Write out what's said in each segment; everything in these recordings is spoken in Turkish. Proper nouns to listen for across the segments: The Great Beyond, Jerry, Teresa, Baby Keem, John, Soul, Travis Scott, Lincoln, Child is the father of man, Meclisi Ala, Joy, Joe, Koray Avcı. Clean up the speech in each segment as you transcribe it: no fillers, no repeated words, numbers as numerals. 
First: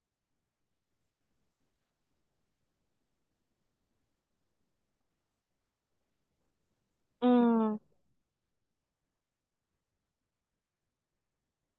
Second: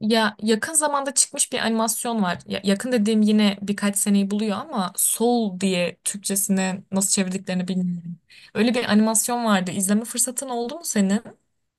Ya yakın zamanda çıkmış bir animasyon var. Ya, yakın dediğim yine birkaç seneyi buluyor ama Soul diye Türkçesine nasıl çevirdiklerini Hmm, bilmiyorum. Öyle bir animasyon vardı. İzleme fırsatın oldu mu senin?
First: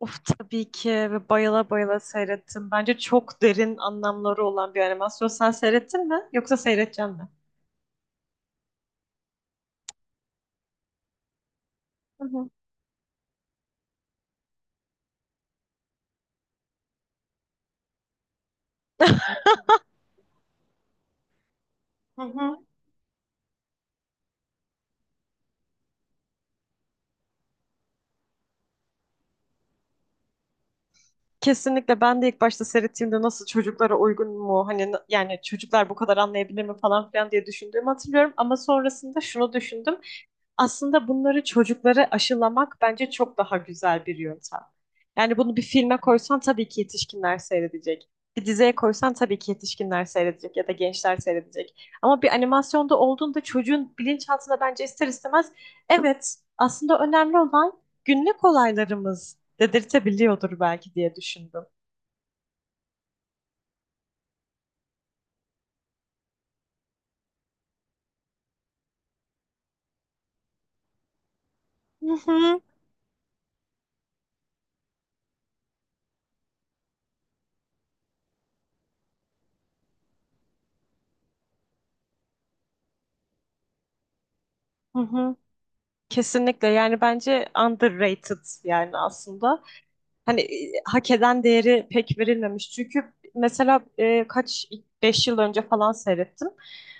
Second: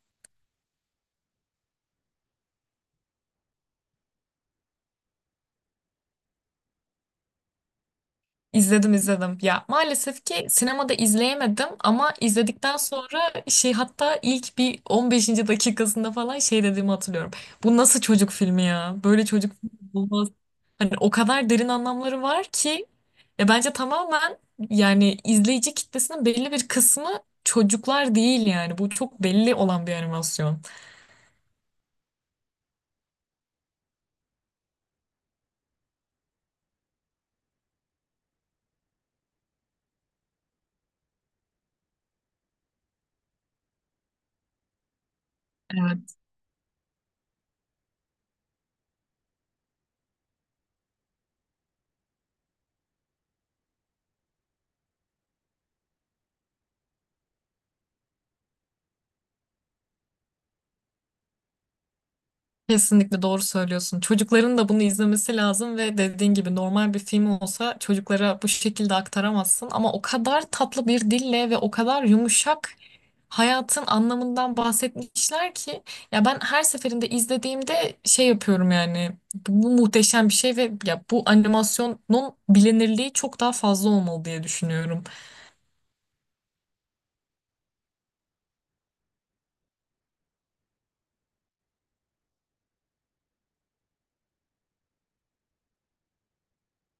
of tabii ki ve bayıla bayıla seyrettim. Bence çok derin anlamları olan bir animasyon. Sen seyrettin mi? Yoksa seyredeceksin mi? İzledim, izledim. Ya maalesef ki sinemada izleyemedim ama Hı hı. izledikten sonra şey, hatta ilk bir 15. dakikasında falan şey dediğimi hatırlıyorum. Bu nasıl çocuk filmi ya? Böyle çocuk filmi olmaz. Hani o kadar derin anlamları Hı var hı. ki ya, bence tamamen, yani izleyici kitlesinin belli bir kısmı çocuklar değil yani. Bu çok belli olan bir animasyon. Kesinlikle ben de ilk başta seyrettiğimde nasıl çocuklara uygun mu hani yani çocuklar bu kadar anlayabilir mi falan filan diye düşündüğümü hatırlıyorum ama sonrasında şunu düşündüm. Aslında bunları çocuklara aşılamak bence çok daha güzel bir yöntem. Yani bunu bir filme koysan tabii ki yetişkinler seyredecek. Bir diziye koysan tabii ki yetişkinler seyredecek ya da gençler seyredecek. Ama bir animasyonda olduğunda çocuğun bilinçaltında bence ister istemez evet aslında önemli olan günlük olaylarımız dedirtebiliyordur belki diye düşündüm. Kesinlikle doğru söylüyorsun. Çocukların da bunu izlemesi lazım ve dediğin gibi normal bir film olsa çocuklara bu şekilde aktaramazsın ama o kadar tatlı bir dille ve o kadar Hı hı. yumuşak hayatın anlamından bahsetmişler ki ya, ben her seferinde izlediğimde şey yapıyorum, yani bu muhteşem bir şey ve ya, bu animasyonun bilinirliği çok daha fazla olmalı diye Hı düşünüyorum. hı. Kesinlikle yani bence underrated yani aslında hani hak eden değeri pek verilmemiş çünkü mesela kaç 5 yıl önce falan seyrettim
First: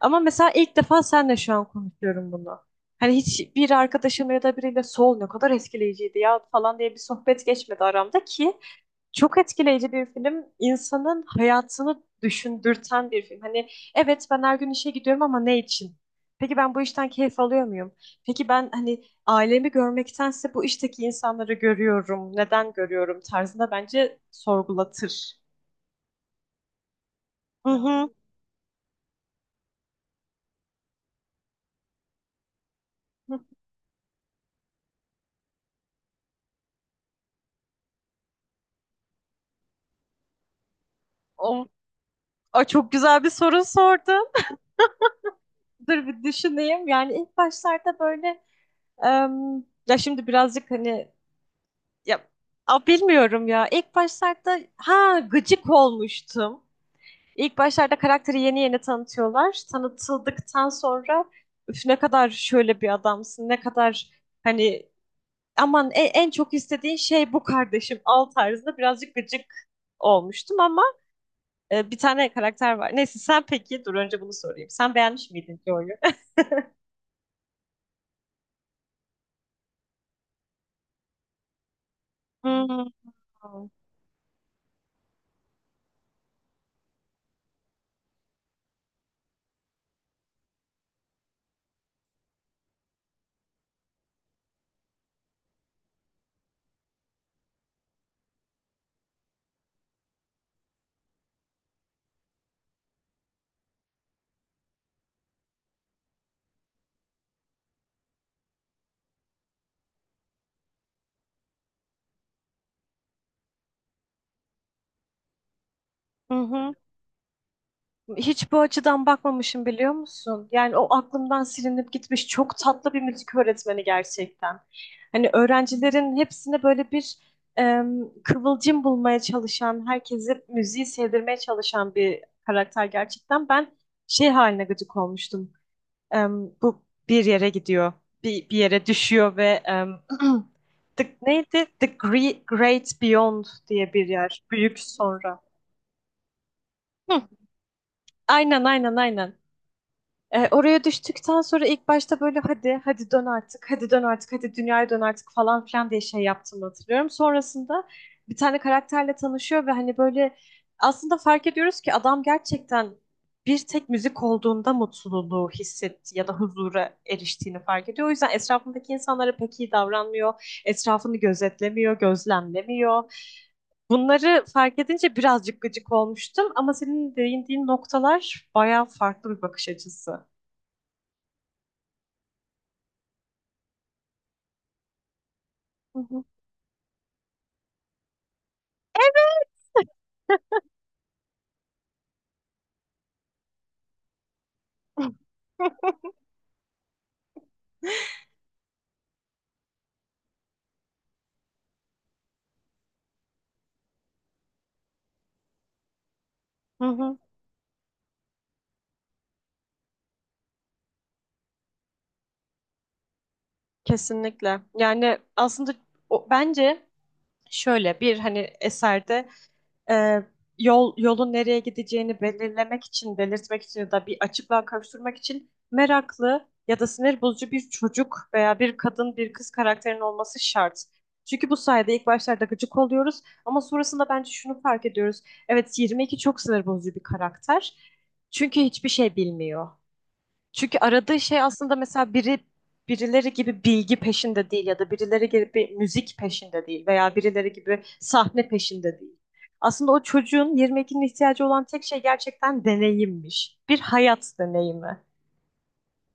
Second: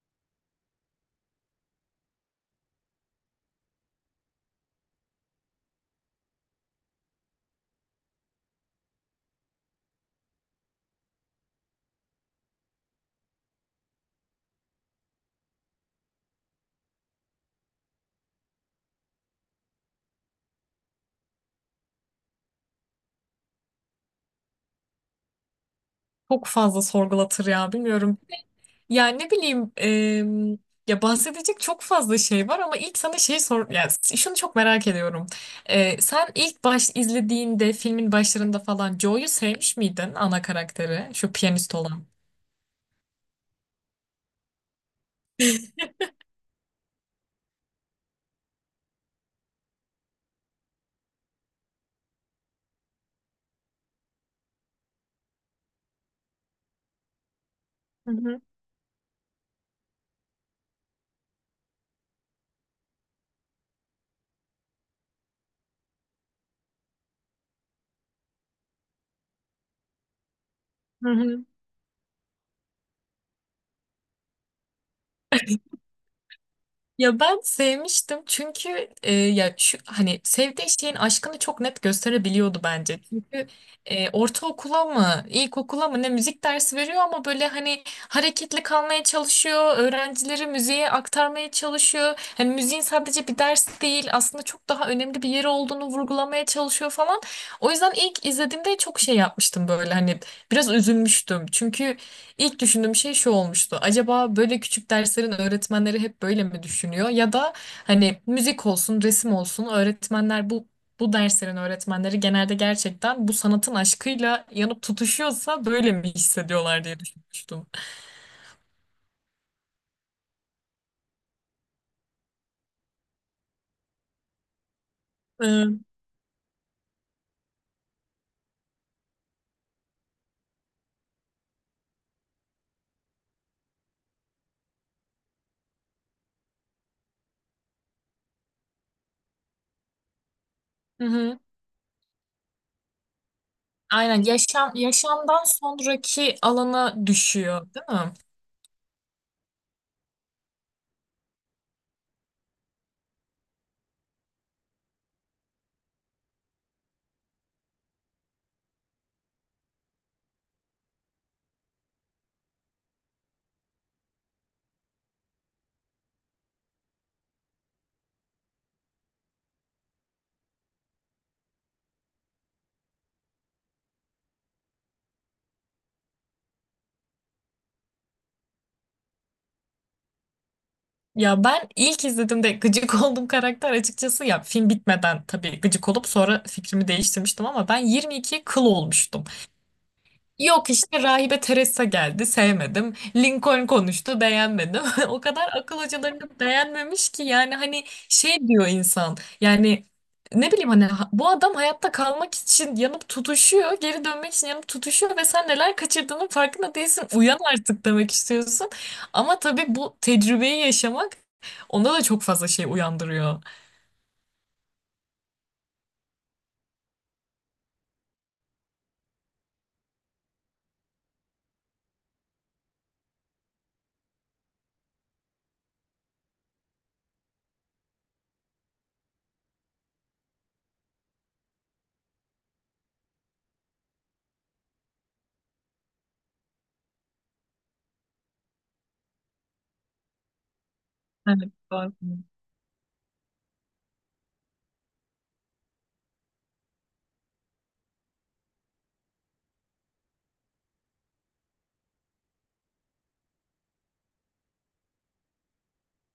ama mesela ilk defa senle şu an konuşuyorum bunu hani hiç bir arkadaşımla ya da biriyle sol ne kadar etkileyiciydi ya falan diye bir sohbet geçmedi aramda ki çok etkileyici bir film. İnsanın hayatını düşündürten bir film. Hani evet ben her gün işe gidiyorum ama ne için? Peki ben bu işten keyif alıyor muyum? Peki ben hani ailemi görmektense bu işteki insanları görüyorum. Neden görüyorum tarzında bence sorgulatır. Çok fazla sorgulatır Hı ya, hı. bilmiyorum. Yani ne bileyim ya, bahsedecek çok fazla şey var ama ilk sana şey sor, yani şunu çok merak ediyorum. E, sen ilk baş izlediğinde filmin başlarında falan Joe'yu sevmiş miydin, ana karakteri şu O, piyanist olan? o çok güzel bir soru sordun. Dur bir düşüneyim. Yani ilk başlarda böyle em, ya şimdi birazcık hani ya, bilmiyorum ya. İlk başlarda ha gıcık olmuştum. İlk başlarda Hı hı. karakteri yeni yeni tanıtıyorlar. Tanıtıldıktan sonra üf ne kadar şöyle bir adamsın, ne kadar hani aman en, çok istediğin şey bu kardeşim al tarzında birazcık gıcık olmuştum ama Hı hı. Bir tane karakter var. Neyse sen peki dur önce bunu sorayım. Sen beğenmiş miydin Joy'u? Ya ben sevmiştim çünkü ya şu hani sevdiği şeyin aşkını çok net gösterebiliyordu Hmm. bence. Çünkü ortaokula mı, ilkokula mı ne müzik dersi veriyor ama böyle hani hareketli kalmaya çalışıyor, öğrencileri müziğe aktarmaya çalışıyor. Hani müziğin sadece bir ders değil, aslında çok daha önemli bir yeri olduğunu vurgulamaya çalışıyor falan. O yüzden ilk izlediğimde çok şey yapmıştım, böyle hani biraz üzülmüştüm. Çünkü İlk düşündüğüm şey şu olmuştu. Acaba böyle küçük derslerin öğretmenleri hep böyle mi düşünüyor? Ya da hani müzik olsun, resim olsun öğretmenler bu derslerin öğretmenleri genelde gerçekten bu sanatın aşkıyla yanıp tutuşuyorsa böyle mi Hı hı. hissediyorlar diye düşünmüştüm. Hiç bu açıdan bakmamışım biliyor musun? Yani o aklımdan silinip gitmiş çok tatlı bir müzik öğretmeni gerçekten. Hani Ee, öğrencilerin hepsine böyle bir kıvılcım bulmaya çalışan, herkesi müziği sevdirmeye çalışan bir karakter gerçekten. Ben şey haline gıcık olmuştum. Bu bir yere gidiyor, bir yere düşüyor ve hı the, hı. neydi? The Great Beyond diye bir Aynen, yer. yaşam Büyük sonra. yaşamdan sonraki alana Hı, düşüyor, değil mi? aynen, aynen, aynen. Oraya düştükten sonra ilk başta böyle hadi hadi dön artık hadi dön artık hadi dünyaya dön artık falan filan diye şey yaptığımı hatırlıyorum. Sonrasında bir tane karakterle tanışıyor ve hani böyle aslında fark ediyoruz ki adam gerçekten bir tek müzik olduğunda mutluluğu hissetti ya da huzura eriştiğini fark ediyor. O yüzden etrafındaki insanlara pek iyi davranmıyor. Etrafını gözetlemiyor, gözlemlemiyor. Bunları fark edince birazcık gıcık olmuştum ama senin değindiğin noktalar bayağı farklı bir bakış açısı. Ya ben ilk izlediğimde gıcık olduğum karakter, açıkçası ya film bitmeden tabii gıcık Hı olup hı. sonra fikrimi değiştirmiştim, ama ben 22 kıl olmuştum. Yok işte rahibe Teresa geldi, sevmedim. Lincoln konuştu, beğenmedim. O kadar akıl hocalarını beğenmemiş ki yani hani şey diyor insan, yani ne bileyim hani bu adam hayatta kalmak için yanıp tutuşuyor, geri dönmek için yanıp tutuşuyor ve sen neler kaçırdığının farkında Hı değilsin, hı. uyan artık demek istiyorsun. Ama tabii bu tecrübeyi yaşamak onda da çok fazla şey uyandırıyor. Kesinlikle. Yani aslında o, bence şöyle bir hani eserde e, yolun nereye gideceğini belirlemek için, belirtmek için ya da bir açıklığa kavuşturmak için meraklı ya da sinir bozucu bir çocuk veya bir kadın, bir kız karakterin olması şart. Çünkü bu sayede ilk başlarda gıcık oluyoruz ama sonrasında bence şunu fark ediyoruz. Evet, 22 çok sinir bozucu bir karakter. Çünkü hiçbir şey bilmiyor. Çünkü aradığı şey Evet, aslında doğru. mesela birileri gibi bilgi peşinde değil ya da birileri gibi müzik peşinde değil veya birileri gibi sahne peşinde değil. Aslında o çocuğun 22'nin ihtiyacı olan tek şey gerçekten deneyimmiş. Bir hayat deneyimi.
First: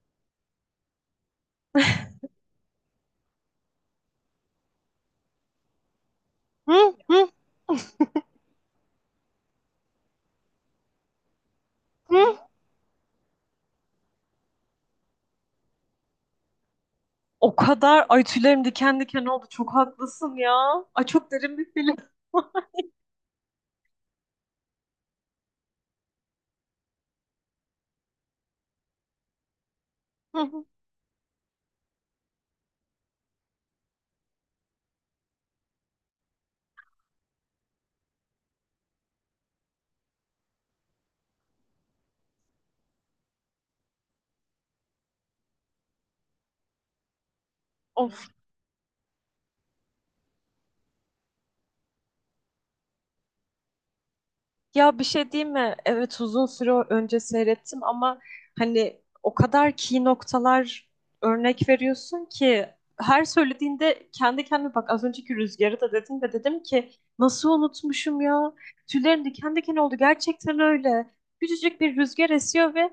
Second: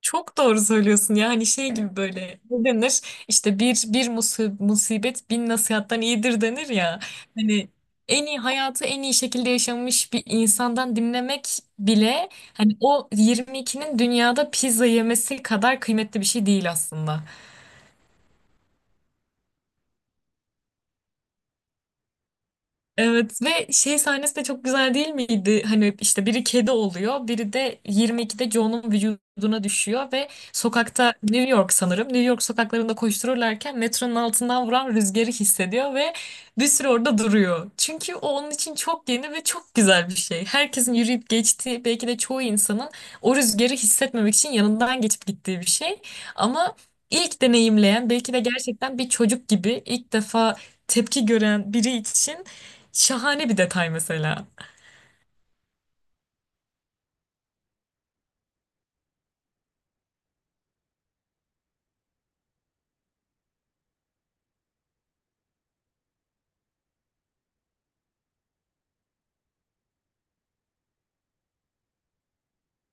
Çok doğru söylüyorsun ya, hani şey gibi, böyle ne denir, işte bir musibet bin nasihattan iyidir denir Hı ya, hı hani en iyi hayatı en iyi şekilde yaşamış bir insandan dinlemek bile hı. hani o 22'nin dünyada pizza yemesi kadar kıymetli bir şey değil aslında. O kadar ay tüylerim diken diken oldu. Çok haklısın ya. Ay çok derin bir film. Evet, ve şey sahnesi de çok güzel değil miydi? Hani işte biri kedi oluyor, biri de 22'de Joe'nun vücuduna düşüyor ve sokakta, New York sanırım. New York sokaklarında koştururlarken metronun altından vuran rüzgarı hissediyor ve bir süre orada duruyor. Çünkü o onun için çok yeni ve çok güzel bir şey. Herkesin yürüyüp geçtiği, belki de çoğu insanın o rüzgarı hissetmemek için yanından geçip gittiği bir şey. Ama ilk deneyimleyen, Of. belki de gerçekten bir çocuk gibi ilk defa tepki gören biri için şahane bir detay mesela. Ya bir şey diyeyim mi? Evet uzun süre önce seyrettim ama hani o kadar key noktalar örnek veriyorsun ki her söylediğinde kendi kendime bak az önceki rüzgarı da dedim ve dedim ki nasıl unutmuşum ya? Tüylerim diken diken oldu gerçekten öyle. Küçücük bir rüzgar esiyor ve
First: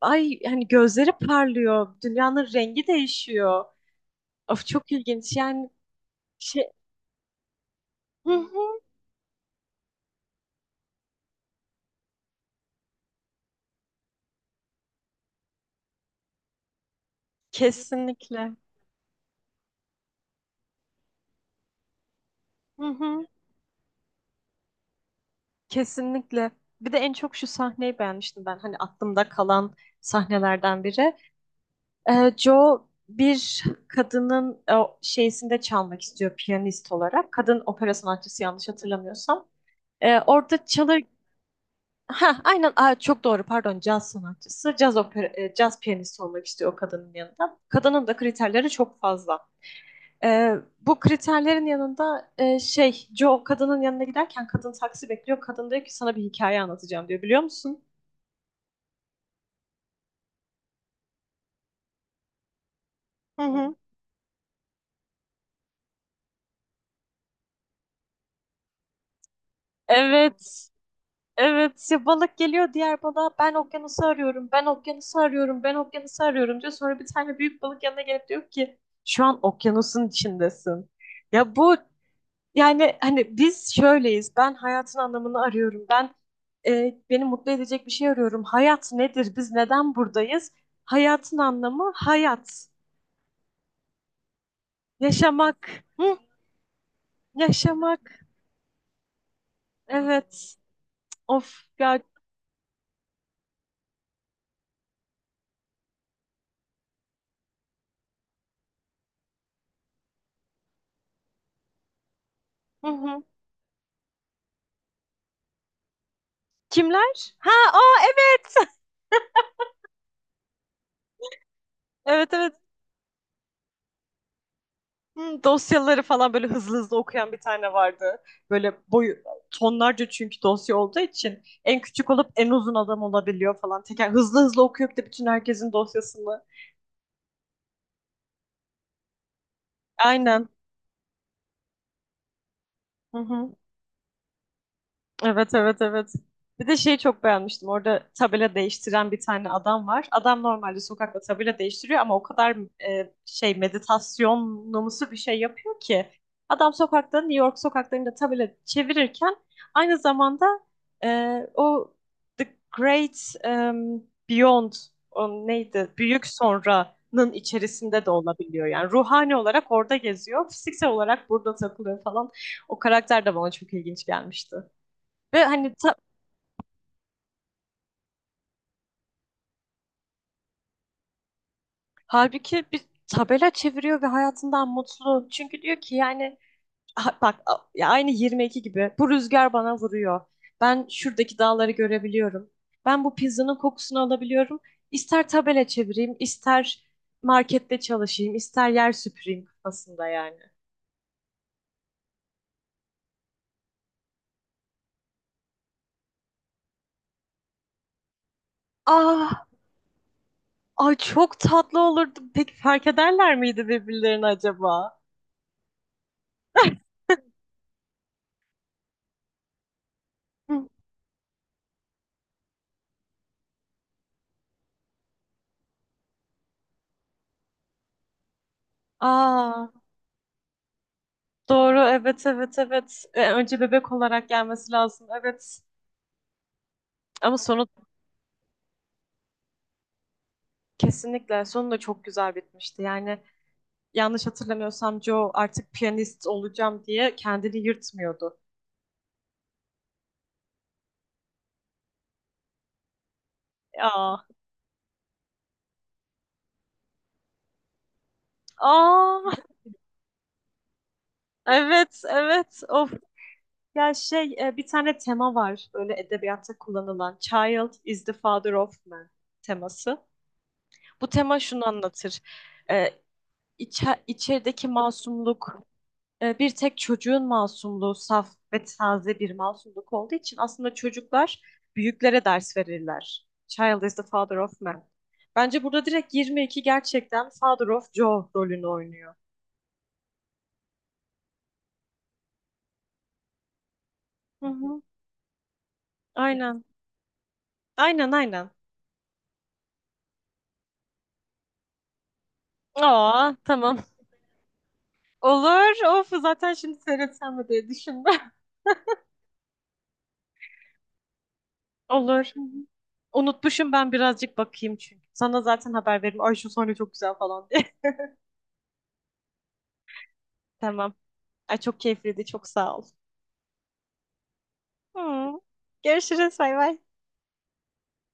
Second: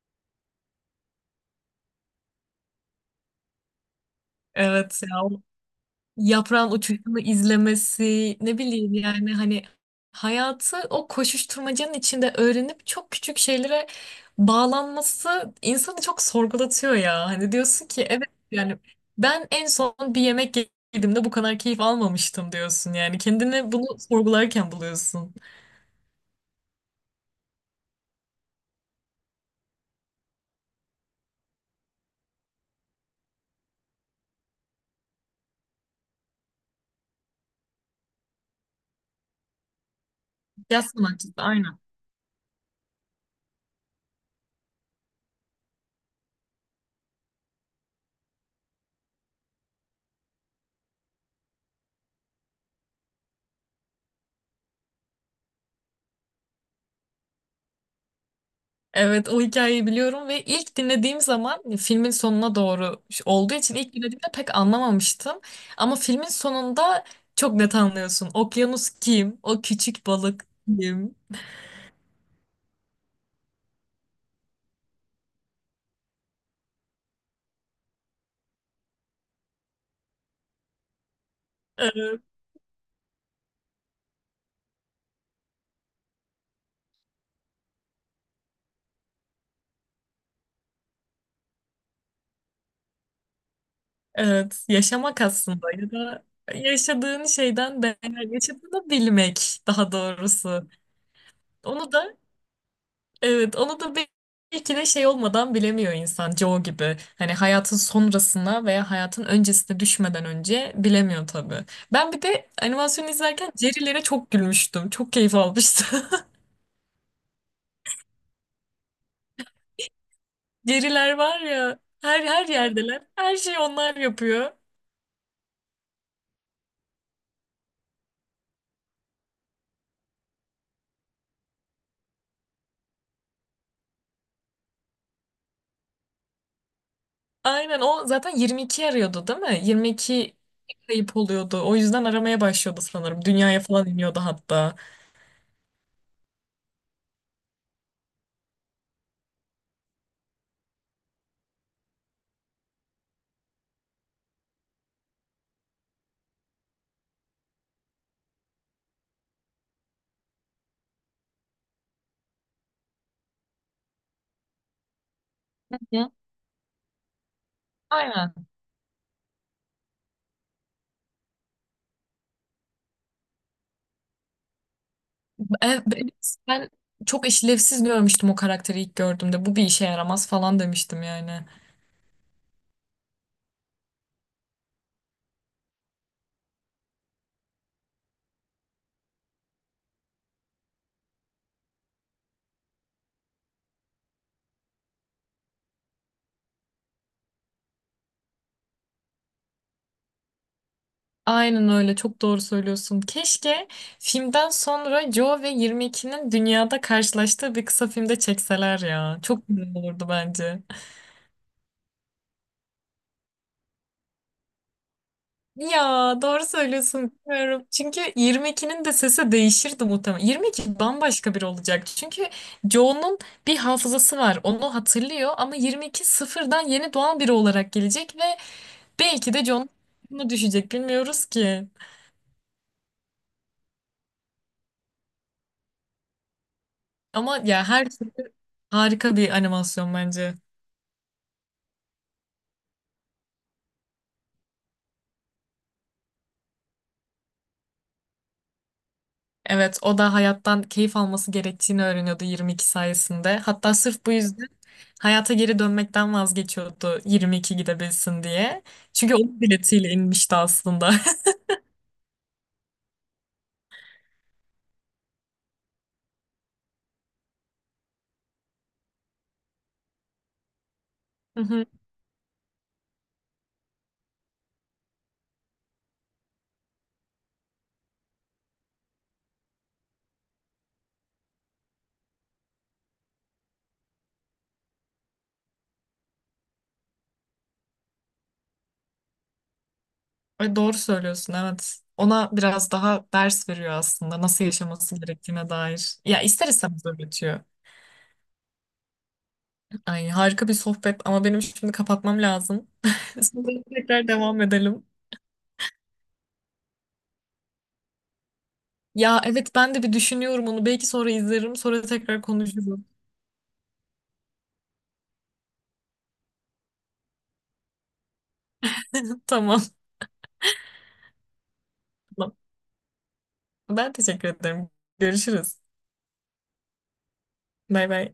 ay hani gözleri parlıyor. Dünyanın rengi değişiyor. Of çok Evet ya, o ilginç yani şey. yaprağın uçuşunu Hı izlemesi, ne hı, bileyim yani hani hayatı o koşuşturmacanın içinde öğrenip çok küçük şeylere bağlanması insanı çok sorgulatıyor ya. Hani diyorsun ki evet, kesinlikle. yani ben en son bir yemek yediğimde bu kadar keyif almamıştım Hı diyorsun, yani hı. kendini bunu sorgularken buluyorsun. Kesinlikle. Bir de en çok şu sahneyi beğenmiştim ben. Hani aklımda kalan sahnelerden biri. Joe bir kadının o şeysinde çalmak istiyor piyanist olarak. Kadın opera sanatçısı yanlış hatırlamıyorsam. Orada Yaz çalır... sanatçısı, aynen. Ha, aynen. Aa, çok doğru, pardon, caz sanatçısı. Caz, opera, caz piyanisti olmak istiyor o kadının yanında. Kadının da kriterleri çok fazla. Bu kriterlerin yanında şey, Joe kadının yanına giderken kadın taksi bekliyor. Kadın diyor ki sana bir hikaye anlatacağım diyor biliyor musun? Evet o hikayeyi biliyorum ve ilk dinlediğim zaman filmin sonuna doğru Hı olduğu hı. için ilk dinlediğimde pek anlamamıştım. Ama filmin sonunda çok net anlıyorsun. Okyanus kim? O küçük balık Evet. kim? Evet ya balık geliyor diğer balığa ben okyanusu arıyorum ben okyanusu arıyorum ben okyanusu arıyorum diyor. Sonra bir tane büyük balık yanına gelip diyor ki şu an okyanusun içindesin. Ya bu Evet, yani hani biz şöyleyiz ben hayatın anlamını arıyorum ben beni mutlu edecek bir şey arıyorum. Hayat nedir biz neden buradayız? Hayatın anlamı hayat evet. Yaşamak aslında, yaşamak. ya Hı, da yaşadığın şeyden yaşamak değer, yaşadığını bilmek daha evet doğrusu. of Onu ya. da, evet, onu da belki de şey olmadan bilemiyor insan, Joe gibi. Hani hayatın sonrasına veya hayatın öncesine düşmeden önce bilemiyor tabii. Ben bir de Hı animasyon hı. izlerken Jerry'lere çok gülmüştüm. Çok keyif almıştım. Kimler? Ha o evet. Jerry'ler var ya, her Evet her evet. yerdeler. Her şeyi onlar yapıyor. Hı, dosyaları falan böyle hızlı hızlı okuyan bir tane vardı. Böyle boyu tonlarca çünkü dosya olduğu için en küçük olup en uzun adam olabiliyor falan. Teker hızlı hızlı okuyup de bütün herkesin dosyasını. Aynen, o zaten 22 arıyordu değil mi? 22 Aynen. kayıp oluyordu. O yüzden aramaya başlıyordu Hı sanırım. hı. Dünyaya falan iniyordu hatta. Evet evet evet. Bir de şeyi çok beğenmiştim. Orada tabela değiştiren bir tane adam var. Adam normalde sokakta tabela değiştiriyor ama o kadar şey meditasyonumsu bir şey yapıyor ki. Adam sokakta New York sokaklarında tabela çevirirken aynı zamanda e, o The Great Beyond o neydi? Hı. Büyük sonranın içerisinde de Aynen. olabiliyor. Yani ruhani olarak orada geziyor. Fiziksel olarak burada takılıyor falan. O karakter de bana çok ilginç gelmişti. Ve hani Evet, ben çok işlevsiz görmüştüm o karakteri ilk gördüğümde. Bu bir işe yaramaz falan demiştim yani. halbuki bir tabela çeviriyor ve hayatından mutlu. Çünkü diyor ki yani bak ya aynı 22 gibi bu rüzgar bana vuruyor. Ben şuradaki dağları görebiliyorum. Ben bu pizzanın kokusunu alabiliyorum. İster tabela çevireyim, ister markette çalışayım, ister yer süpüreyim kafasında yani. Aynen öyle, çok doğru söylüyorsun. Keşke filmden sonra Joe ve 22'nin dünyada karşılaştığı bir kısa filmde çekseler ya. Ah, Çok güzel olurdu bence. ay çok tatlı olurdu. Peki fark ederler miydi birbirlerini acaba? Ya doğru söylüyorsun, bilmiyorum. Çünkü 22'nin de sesi değişirdi muhtemelen. Hı. 22 bambaşka biri olacak. Çünkü Joe'nun bir hafızası var. Onu hatırlıyor ama 22 sıfırdan yeni doğan biri olarak gelecek ve belki de Aa, John mu düşecek bilmiyoruz ki. doğru, evet, evet, evet. Önce bebek olarak gelmesi lazım, evet. Ama Ama ya, sonu her türlü harika bir animasyon bence. kesinlikle, sonu da çok güzel bitmişti. Yani yanlış hatırlamıyorsam Joe artık piyanist olacağım diye kendini yırtmıyordu. Evet, o da hayattan keyif alması gerektiğini öğreniyordu 22 sayesinde. Hatta sırf bu Aa, yüzden hayata geri dönmekten vazgeçiyordu 22 gidebilsin diye. Çünkü aa, onun biletiyle inmişti aslında. evet, evet. Of, ya şey, bir tane tema var böyle edebiyatta kullanılan. Child is the father of man teması. Bu tema Hı hı. şunu anlatır. E, içerideki masumluk bir tek çocuğun masumluğu saf ve taze bir masumluk olduğu için aslında çocuklar büyüklere ders verirler. Child is the father of man. Bence burada direkt 22 gerçekten father of Joe rolünü oynuyor. Ve doğru söylüyorsun, evet. Ona biraz daha ders veriyor aslında, nasıl Hı hı. yaşaması gerektiğine dair. Ya ister Aynen. istemez öğretiyor. Aynen aynen. Ay harika bir sohbet ama benim şimdi kapatmam lazım. Aa Sonra tamam. tekrar devam edelim. Olur. Of zaten şimdi seyretsem mi diye düşündüm. Ya evet, ben de bir düşünüyorum onu. Belki sonra izlerim. Sonra tekrar Olur. Hı hı. konuşuruz. Unutmuşum ben birazcık bakayım çünkü. Sana zaten haber veririm. Ay şu sahne çok güzel falan diye. Tamam. Tamam. Ay çok keyifliydi. Tamam. Çok sağ ol. Ben teşekkür ederim. Hı. Görüşürüz. Görüşürüz. Bay bay. Bay bay.